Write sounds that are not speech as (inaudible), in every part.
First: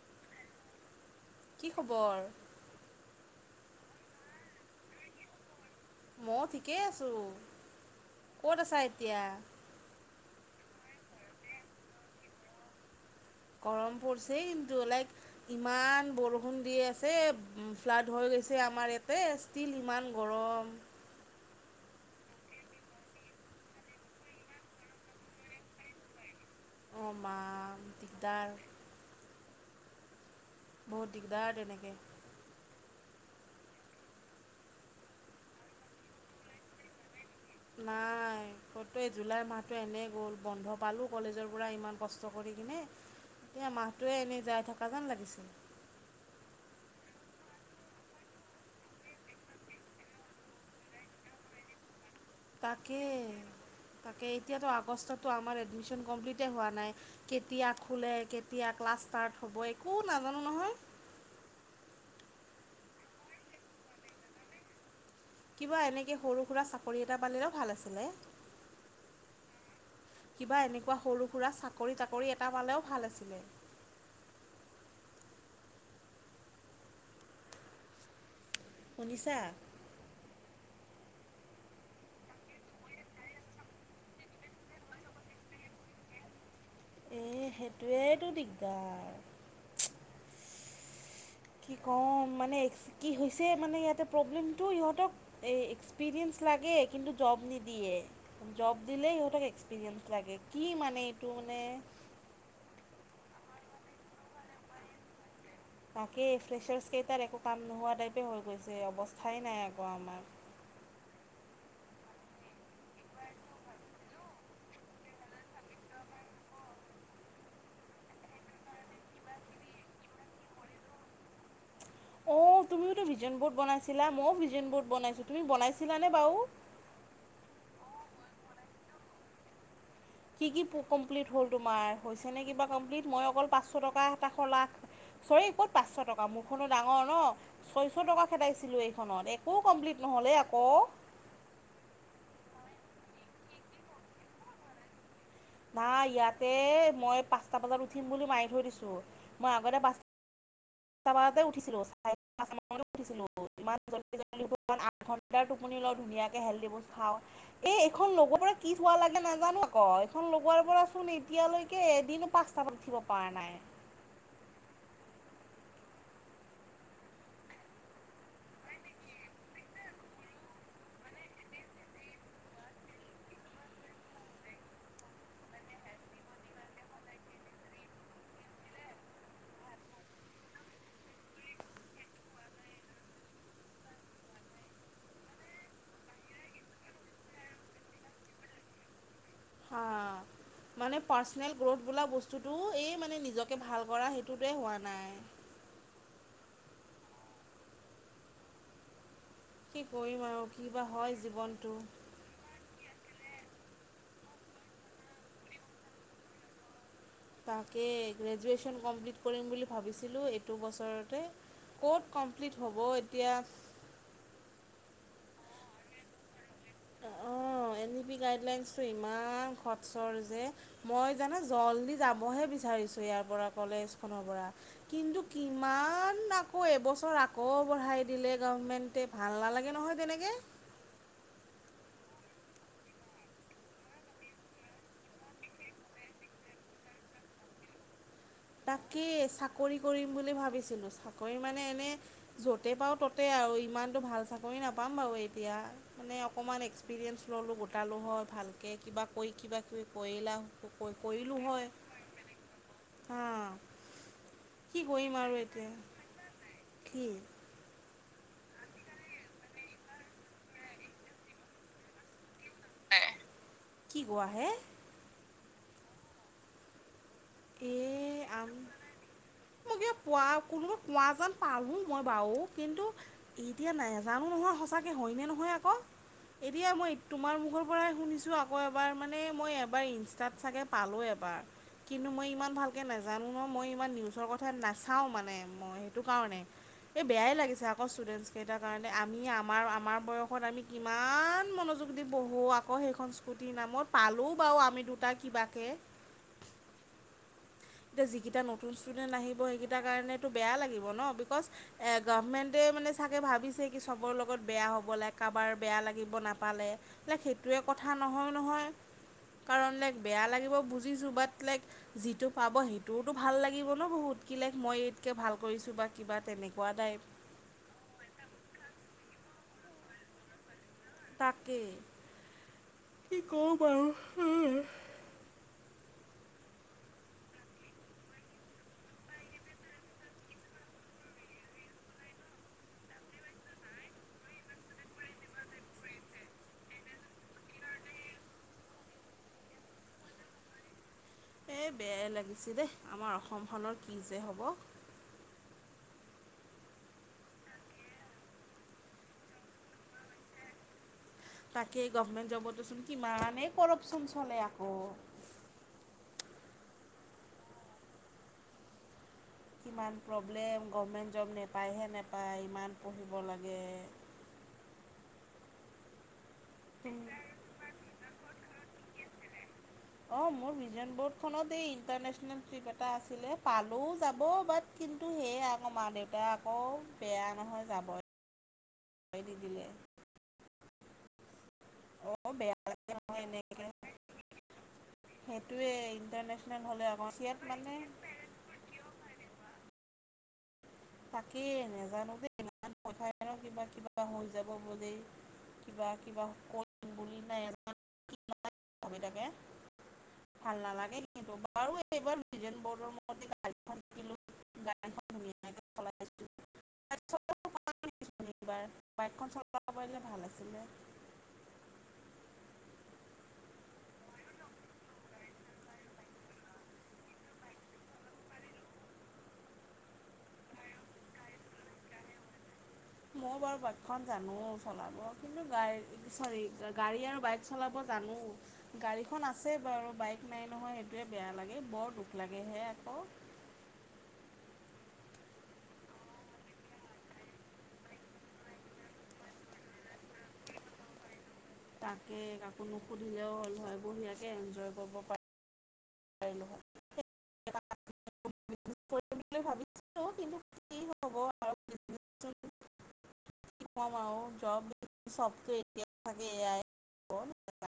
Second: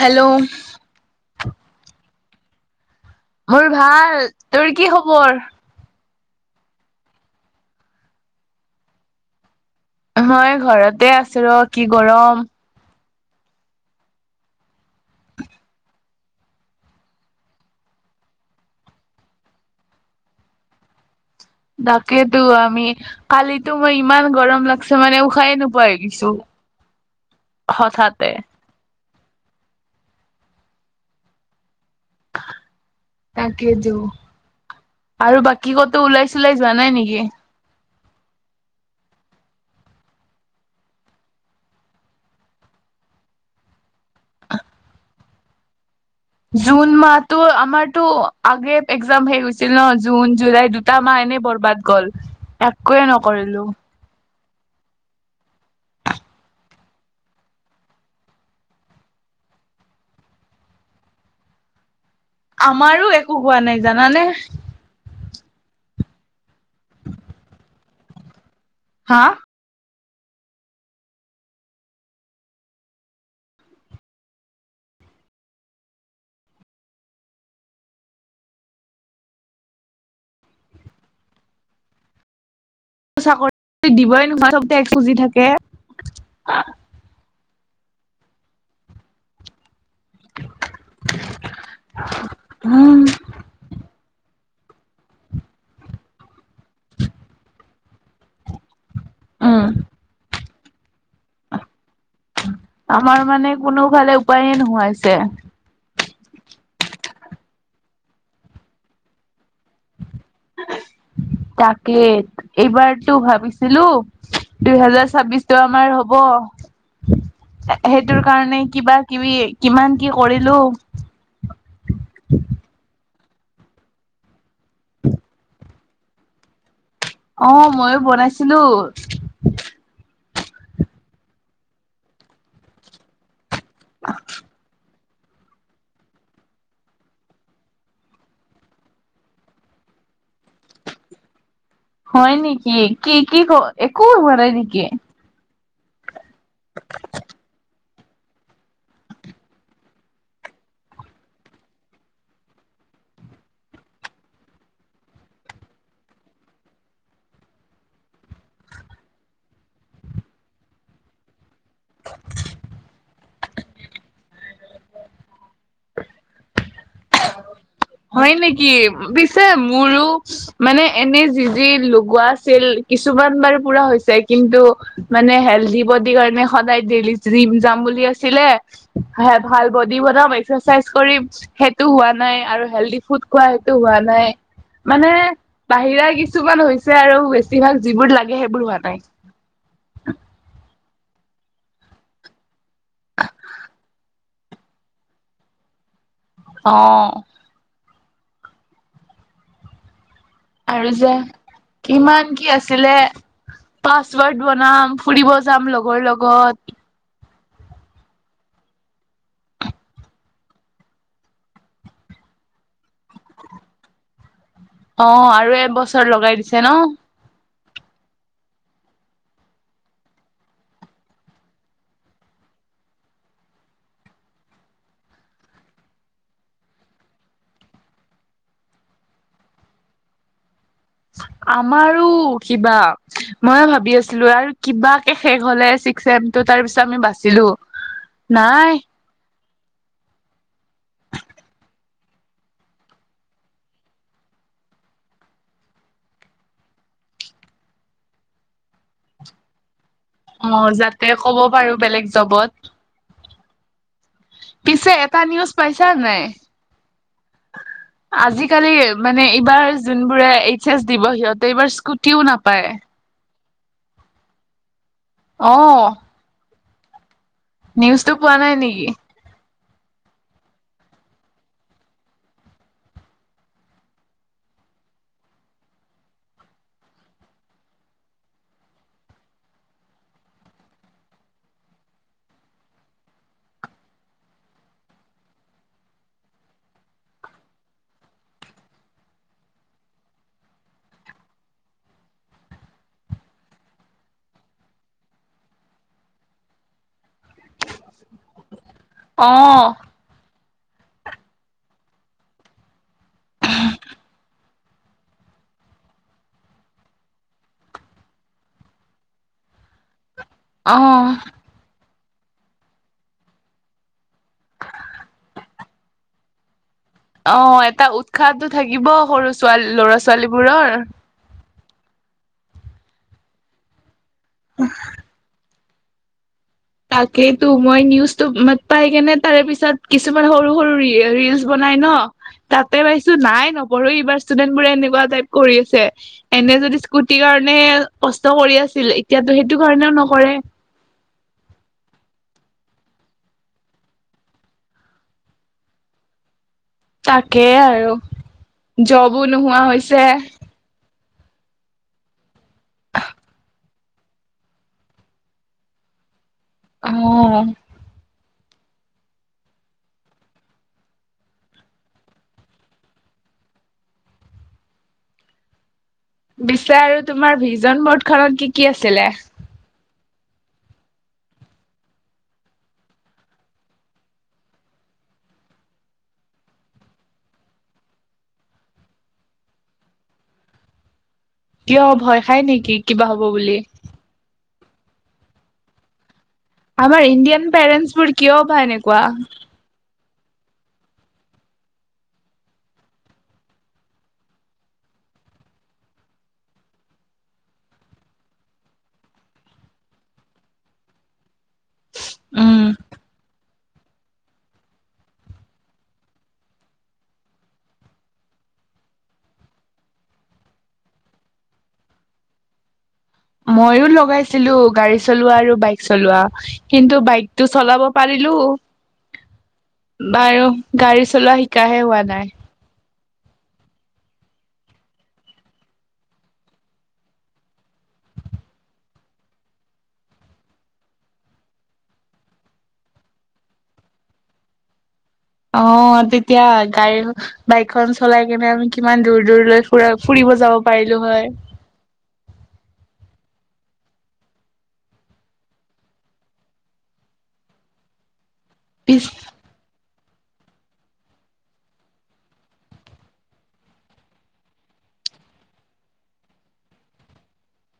Hello! কি খবৰ? মোৰ ভাল। তোৰ কি খবৰ? মও ঠিকেই আছোঁ, ক'ত আছা এতিয়া? হয়, ঘৰতে আছো ৰ কি গৰম। গৰম পৰিছে কিন্তু লাইক ইমান বৰষুণ দি আছে। ফ্লাড হৈ গৈছে আমাৰ ইয়াতে। তিল ইমান গৰম। দাকেইতো আমি কালিতো মই ইমান গৰম লাগছে মানে উশাহে নোপাৱা হৈ গৈছোঁ। অ' মা, দিগদাৰ। বহুত দিগদাৰ তেনেকে। তাকে টো। আৰু বাকী কতো ওলাই সুলাই যোৱা নাই নেকি? নাই। কটোৱে জুলাই মাহটো এনেই গ'ল। বন্ধ পালোঁ কলেজৰ পৰা ইমান কষ্ট কৰি কিনে। এয়া মাহটোৱে এনেই যাই থাকা যেন লাগিছিল। জুন মাহতো আমাৰতো আগে একজাম শেষ হৈছিল ন জুন, জুলাই দু টা মাহ এনেই বৰবাদ গ'ল। তাকে একোৱে নকৰিলো। তাকে এতিয়াতো আগষ্টতো আমাৰ এডমিশ্যন কমপ্লিটে হোৱা নাই। কেতিয়া খোলে, কেতিয়া ক্লাছ ষ্টাৰ্ট হ'ব, একো নাজানো নহয়। আমাৰো একো হোৱা নাই, জানানে? কিবা এনেকে সৰু সুৰা চাকৰি এটা পালেও ভাল আছিলে। হা? কিবা এনেকুৱা সৰু সুৰা চাকৰি তাকৰি এটা পালেও ভাল আছিলে। শুনিছা? চাকৰি দিবই (unintelligible) (unintelligible) (unintelligible) খুজি থাকে। এ সেইটোৱেইতো দিগদাৰ। (inaudible) কি ক'ম? মানে উম কি হৈছে, মানে ইয়াতে প্ৰব্লেমটো সিহঁতক? এ এক্সপিৰিয়েঞ্চ লাগে, কিন্তু জব নিদিয়ে। জব দিলেই সিহঁতক উম এক্সপিৰিয়েঞ্চ লাগে। কি মানে এইটো মানে। আমাৰ মানে কোনোফালে উপায়ে নোহোৱা হৈছে। তাকেই ফ্ৰেছাৰছ্ কেইটাৰ একো কাম নোহোৱা টাইপে হৈ গৈছে। অৱস্থাই নাই আকৌ আমাৰ। তাকে, এইবাৰটো ভাবিছিলো। দুহেজাৰ ছাব্বিশটো আমাৰ হব, সেইটোৰ কাৰণেই কিবা কিবি, কিমান কি কৰিলো। অঁ তুমিওতো ভিজন বৰ্ড বনাইছিলা। ময়ো ভিজন বৰ্ড বনাইছোঁ। তুমি বনাইছিলানে বাও? অ, মইও বনাইছিলো। কি কি কমপ্লিট হ'ল তোমাৰ? হৈছেনে কিবা কমপ্লিট? মই অকল পাঁচশ টকা এটা খোলাত চৰী, ক'ত পাঁচশ টকা মোৰখনো ডাঙৰ ন। ছয়শ টকা খেদাইছিলোঁ এইখনত, একো কমপ্লিট নহ'লে অ'ক। হয় নেকি, কি কি ক একোই হোৱা নাই নেকি? নাই ইয়াতে, মই পাঁচটা বজাত উঠিম বুলি মাৰি থৈ দিছোঁ, মই আগতে পাঁচ টা বজাতে উঠিছিলো, (unintelligible) (unintelligible) (unintelligible) (unintelligible) (unintelligible) তাৰ টোপনি লওঁ, ধুনীয়াকে হেল্ডী ফুড খাওঁ। এ, এইখন লগোৱাৰ পৰা কি ধোৱা লাগিলে নাজানো আক', এইখন লগোৱাৰ পৰা চোন এতিয়ালৈ কে এদিনো পাঁচটা বজাত উঠিব পৰা নাই। (inaudible) হয় নিকি? পিছে মোৰো মানে এনে যি যি লগোৱা আছিল, কিছুমান বাৰু পুৰা হৈছে, কিন্তু মানে হেলডি বডীৰ কাৰণে সদায় ডেইলি জিম যাম বুলি আছিলে। খাই ভাল বডী বনাম, এক্সাৰচাইজ কৰিম, সেত টো হোৱা নাই, আৰু হেল্ডি ফুড খোৱা সেইটো হোৱা নাই। মানে, বাহিৰা কিছুমান হৈছে আৰু বেছিভাগ যিবোৰ লাগে সেইবোৰ হোৱা নাই। অ'। মানে পাৰ্চনেল গ্ৰ'থ বোলা বস্তুটো, এই মানে নিজকে ভাল কৰা সেইটোতে হোৱা নাই। অ'। কি কৰিম আৰু। কি বা আৰু যে, হয় জীৱনটো। কিমান কি আছিলে। পাছৱৰ্ড বনাম, ফুৰিব যাম লগৰ লগত। তাকে, গ্ৰেজুৱেশ্যন কমপ্লিট কৰিম বুলি ভাবিছিলোঁ, এইটো বছৰতে। ক'ত কমপ্লিট হ'ব এতিয়া। অ', আৰু এবছৰ লগাই দিছে ন। অ', এন ই পি গাইডলাইনছটো ইমান খটচৰ যে। মই জানা জল্দি যাবহে বিচাৰিছোঁ ইয়াৰ পৰা, কলেজখনৰ পৰা। কিন্তু কিমান আকৌ এবছৰ আকৌ বঢ়াই দিলে গৰ্ভমেণ্ট তে, ভাল নালাগে নহয় তেনেকে। আমাৰো কিবা, ময়ো ভাবি আছিলো আৰু কিবাকে শেষ হ'লে চি ছেপ দুটাৰ পিছে আমি বাছিলো। (inaudible) নাই। কি, চাকৰি কৰিম বুলি ভাবিছিলো, চাকৰি মানে এনে য'তে পাওঁ ত'তে আৰু ইমানটো ভাল চাকৰি নাপাম বাৰু এতিয়া। মানে অকমান এক্সপিৰিয়েঞ্চ ল'লোঁ গোটালোঁ হয় ভালকে, কিবা কয়ি কিবা কিবি। কৰিলাং, অ যাতে ক'ব ক-কৰিলোঁ হয়। পাৰো বেলেগ জবত। হাঁ কি পিছে কৰিম এটা আৰু নিউজ এতিয়া পাইছা নাই? (inaudible) আজিকালি, মানে এইবাৰ যোনবোৰে এইচ এচ দিব সিহঁতে এইবাৰ স্কুটিও নাপায়। কি কোৱাহে? অ'। এ, নিউজটো পোৱা আম নাই নেকি মই কিবা পোৱা, কোনোবা পোৱা যেন পালো মই বাও, কিন্তু এতিয়া নেজানো নহয়, সঁচাক হয়নে নহয় আক'। এতিয়া মই তোমাৰ মুখৰ পৰাই শুনিছোঁ আকৌ এবাৰ, মানে মই এবাৰ ইনষ্টাত চাগে পালোঁ এবাৰ। কিন্তু মই ইমান ভালকৈ নাজানো নহয়, মই ইমান নিউজৰ কথা নাচাওঁ মানে মই সেইটো কাৰণে। এই বেয়াই লাগিছে আকৌ ষ্টুডেণ্টছকেইটাৰ কাৰণে, আমি আমাৰ আমাৰ বয়সত আমি কিমান মনোযোগ দি পঢ়ো আকৌ সেইখন স্কুটিৰ নামত, পালোঁ বাৰু আমি দুটাই কিবাকে। এতিয়া যিকেইটা নতুন ষ্টুডেন্ট অ আহিব, সেইকেইটাৰ কাৰণে ত' বেয়া লাগিব ন' বিকজ, এ গৰ্ভমেণ্টে মানে ছাগে ভাবিছে কি ছবৰে লগত বেয়া হ'ব লাগে কাবাৰ বেয়া লাগিব নাপালে, বলে সেইটোৱে কথা নহয় নহয়। কাৰণ লাইক, বেয়া লাগিব অ বুজিছো বাত লাইক যিটো পাব সেইটোওতো ভাল লাগিব ন বহুত, কিলে মই ইতকৈ ভাল কৰিছোঁ বা কিবা তেনেকুৱা টাইপ। অ', এটা উৎসাহটো থাকিব সৰু ছোৱালী ল'ৰা ছোৱালীবোৰৰ। তাকেই, কি কম আৰু (unintelligible) তাকেইেতো, মই নিউজটো পাই কেনে তাৰে পিছত কিছুমান সৰু সৰু ৰিলচ বনাই ন' তাতে পাইছো, নাই, নপঢ়ো - এইবাৰ ষ্টুডেণ্ট বোৰে এনেকুৱা টাইপ কৰি আছে। এনে যদি স্কুটিৰ কাৰণে কষ্ট কৰি আছিল, এতিয়াতো সেইটো কাৰণেও নকৰে। এই বেয়াই লাগিছে দেই। আমাৰ অসমখনৰ কি যে হ'ব! তাকেই আৰু, জবো নোহোৱা হৈছে। তাকে, গৰ্ভমেণ্ট জবতোচোন কিমানেই কৰপচন চলে আকৌ। অ'। কিমান প্ৰব্লেম, গৰ্ভমেণ্ট জব নেপায়হে নাপায়। ইমান পঢ়িব লাগে! পিছে আৰু তোমাৰ ভিজন ব'ৰ্ড খনত কি কি আছিলে? অঁ মোৰ ভিজন ব'ৰ্ডখনত এই ইণ্টাৰনেচনেল ট্ৰিপ এটা আছিলে। পালো যাব, বাট কিন্তু সেয়া আকৌ মা দেউতা আকৌ, বেয়া নহয় যাবই (unintelligible) নিদিলে কিয়? ভয় অঁ খাই বেয়া নেকি লাগে কিবা হ'ব নহয় বুলি? এনেকৈ সেইটোৱে ইণ্টাৰনেচনেল হ'লে আমাৰ আক' ইণ্ডিয়ান (unintelligible) মানে পেৰেন্টছ বোৰ কিয় বা এনেকুৱা! তাকেই নেজানো দেই, ইমান ভয় খাই ন' কিবা কিবা হৈ যাব বুলি। কিবা কিবা কৰিম বুলি (unintelligible) ভাবি থাকে। ভাল নালাগে কিন্তু বাৰু (unintelligible) (unintelligible) (unintelligible) বাইকখন উম চলাব পাৰিলে ভাল আছিলে। মইয়ো লগাইছিলো, গাড়ী চলোৱা আৰু বাইক চলোৱা। কিন্তু বাইকটো চলাব পাৰিলো, বাৰু, গাড়ী চলোৱা শিকাহে হোৱা নাই। মই বাৰু বাইকখন জানো চলাব, কিন্তু গা চৰি গাড়ী আৰু বাইক চলাব জানো। গাড়ীখন আছেই বাৰু, বাইক নাই নহয় সেইটোৱে বেয়া লাগে। বৰ দুখ লাগেহে আকৌ অ' তেতিয়া গাড়ী বাইকখন চলাই কিনে আমি কিমান দূৰ দূৰলৈ ফুৰা, ফুৰিব যাব পাৰিলো হয়! তাকে, কাকো নুসুধিলেও হ'ল হয়, বঢ়িয়াকে এনজয় কৰিব পাৰ, পাৰিলো হয়! পিছ কৰিম বুলি ভাবিছিলোঁ, কিন্তু কি হ'ব আৰু কম আৰু (unintelligible) এতিয়া (unintelligible) এয়াই। (unintelligible)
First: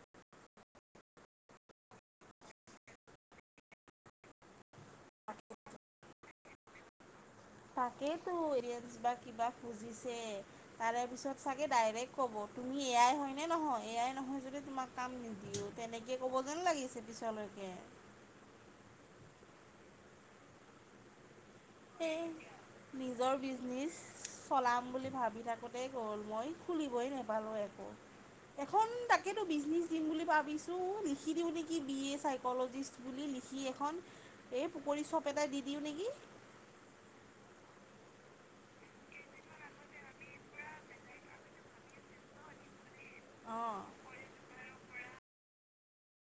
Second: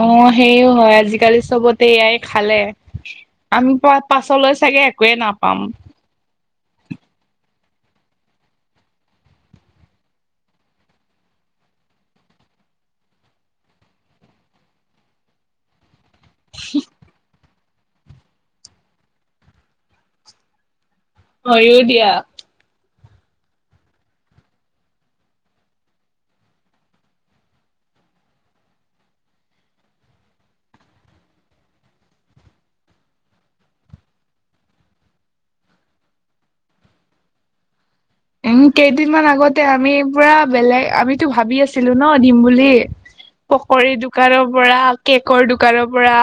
অঁ হেইও হয়, আজিকালি চ'বতে এ আই খালে। আমি পা পাছলৈ চাগে একোৱে নাপাম। তাকেই তো ইয়েঞ্ছ বা কিবা খুজিছে। তাৰে পিছত চাগে ডাইৰেক্ট ক'ব, তুমি এ আই হয় নে নহয়? এ আই নহয় যদি তোমাক কাম নিদিও তেনে কে ক'ব যেন লাগিছে পিছলৈকে। হয়ো দিয়া সেই নিজৰ বিজনেইছ চলাম বুলি ভাবি থাকোঁতেই গ'ল, মই খুলিবই নেপালোঁ একো। এখন তাকেতো বিজনিচ দিম বুলি ভাবিছো, লিখি দিওঁ নিকি বি এ চাইকলজিষ্ট বুলি লিখি এখন এই পকৰী চপ এটাই দি দিওঁ নিকি? উম, কেইদিনমান আগতে আমি পুৰা বেলেগ আমিতো ভাবি আছিলো ন' দিম বুলি। অঁ পকৰী দো- -কানৰ পৰা কেকৰ দোকানৰ পৰা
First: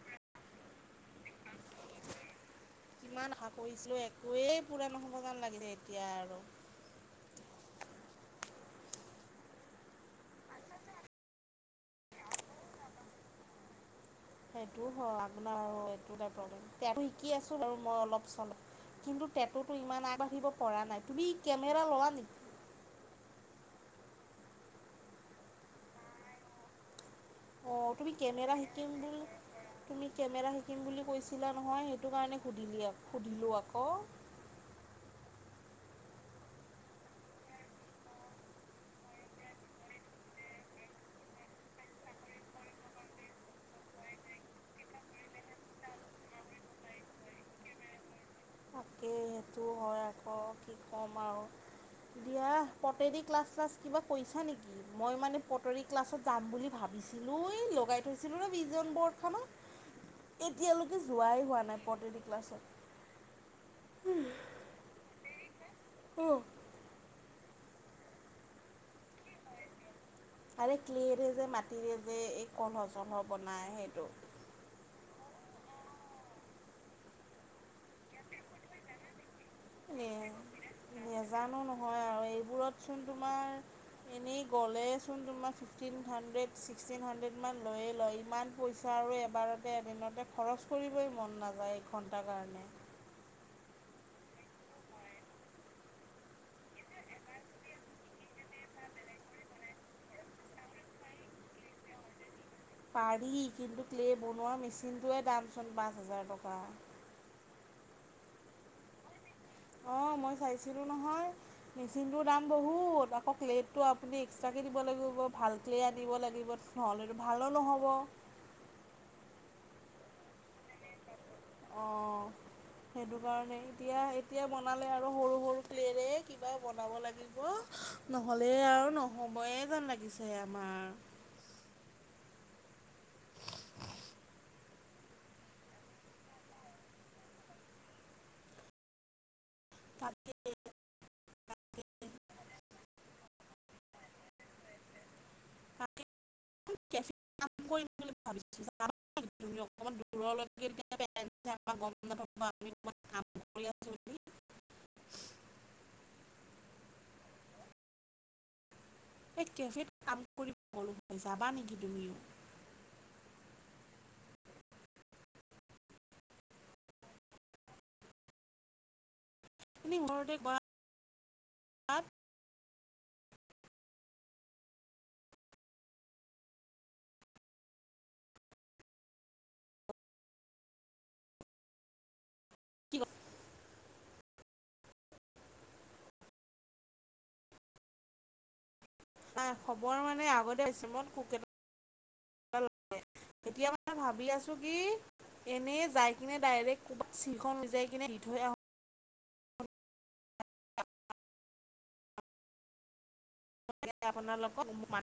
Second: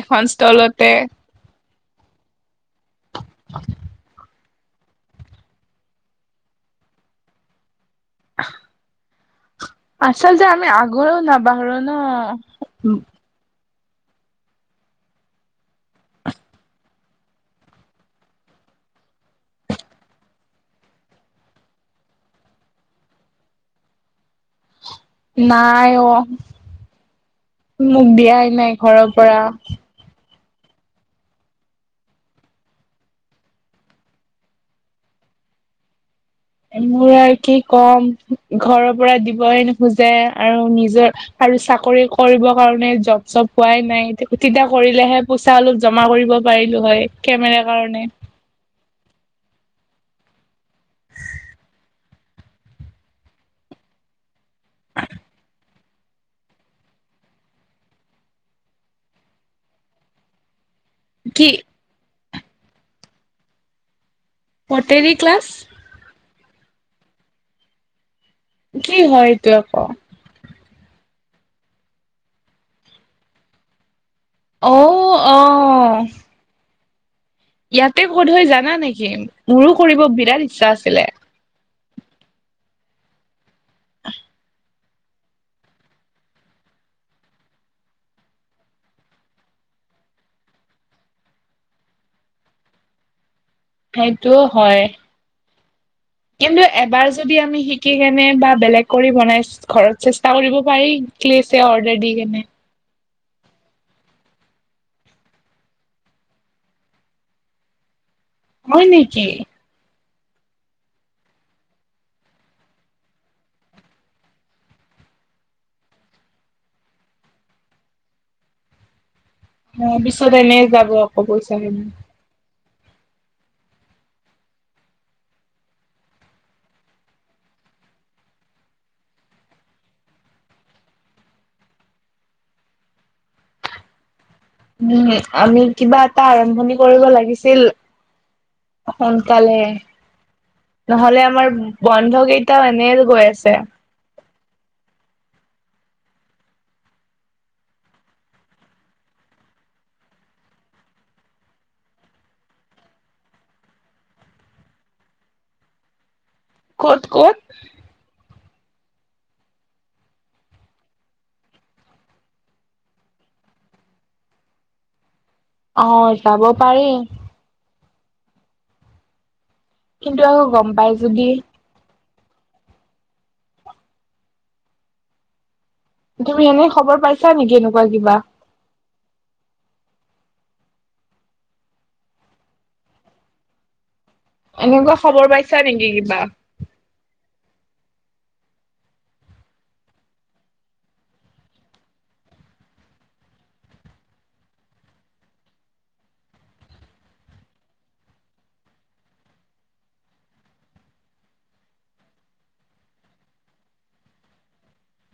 এখন ষ্টলতে। কিমান আশা কৰিছিলোঁ, একোৱেই পুৰা নহ'ব যেন লাগিলে এতিয়া আৰু (inaudible) আচলতে আমি আগৰো নাবাহৰো ন' সেইটো হয় আপোনাৰ আৰু এইটো এটা প্ৰব্লেম, টেটোটো শিকি আছো বাৰু মই অলপ চল কিন্তু টেটোতো ইমান আগবাঢ়িব পৰা নাই। তুমি কেমেৰা ল'লা নেকি? নাই অ' অঁ মোক তুমি দিয়াই কেমেৰা নাই শিকিম ঘৰৰ বুলি পৰা। তুমি কেমেৰা শিকিম বুলি কৈছিলা নহয়, সেইটো কাৰণে সুধিলি আ সুধিলোঁ আক'। মোৰ আৰু কি ক'ম, ঘৰৰ পৰা দিবই নোখোজে আৰু নিজৰ আৰু চাকৰি কৰিব কাৰণে জব চব পোৱাই নাই তেতিয়া কৰিলেহে পইচা অলপ জমা কৰিব পাৰিলো হয়, কেমেৰা কাৰণে। তাকে, সেইটো হয় আক' কি ক'ম আও। দিয়া পটেৰী ক্লাছ চিলাছ কিবা কৰিছা নেকি? মই মানে পটেৰী ক্লাছত যাম বুলি ভাবিছিলোঁ, এই লগাই থৈছিলোঁ নয় ভিজন ব'ৰ্ডখনত। এতিয়ালৈকে যোৱাই কি হোৱা নাই, পটেৰী ক্লাছত। হুম (unintelligible) পটেৰী ক্লাছ? অঁ কি হয় এইটো আকৌ? খালি ক্লেৰে যে মাটিৰে যে এই কলহ চলহ বনায় সেইটো। অও অ' ইয়াতে ক'ত হয় জানা নেকি? মোৰো কৰিব বিৰাট ইচ্ছা আছিলে। জানো নহয় আৰু এইবোৰত চোন তোমাৰ এনেই গ'লেইচোন তোমাৰ ফিফটিন হাণ্ড্ৰেড ছিক্সটিন হাণ্ড্ৰেডমান লৈয়ে লয়। ইমান পইচা আৰু এবাৰতে এদিনতে খৰচ কৰিবই মন নাযায়, এঘণ্টাৰ কাৰণে। সেইটোও হয়। কিন্তু এবাৰ যদি আমি শিকি কেনে বা বেলেগ কৰি বনাই ঘৰত চেষ্টা কৰিব পাৰি। ক্লে চে অৰ্ডাৰ দি কেনে। পাৰি কিন্তু ক্লে' বনোৱা মেচিনটোৱে দামচোন পাঁচ হাজাৰ টকা। হয় নেকি? অঁ মই চাইছিলোঁ নহয়। মেচিনটোৰ দাম বহুত। আকৌ ক্লেত টো আপুনি এক্সট্ৰাকৈ দিব লাগিব, ভাল ক্লে আনিব লাগিব। নহ'লেতো ভালো নহ'ব। ওম, পিছত এনেই যাব আকৌ প অঁহ সেইটো কাৰণে এতিয়া এতিয়া বনালে আৰু সৰু সৰু ক্লে ৰে কিবা বনাব লা গিব নহলে আৰু নহবয়ে যেন লাগিছে আমাৰ উম আমি কিবা এটা আৰম্ভণি কৰিব লাগিছিল। সোনকালে তাকে নহলে আমাৰ বন্ধ কেইটাও এনে গৈ আছে। (unintelligible) (unintelligible) ক'ত ক'ত? এই কেফেত কাম কৰিব কৰো যাবা নেকি তুমি? অঁ যাব পাৰি। খিনি কিন্তু ঘৰতে আৰু গম পাই যদি কৰাত তুমি এনে খবৰ পাইছা নেকি এনেকুৱা কিবা কি এনেকুৱা খবৰ পাইছা নেকি কিবা? খবৰ মানে আগতে (inaudible) লাগে এতিয়া মানে ভাবি আছো কি এনেই যাই কিনে ডাইৰেক্ট চিংখ সিজাই কিনে দি থৈ আহো (unintelligible)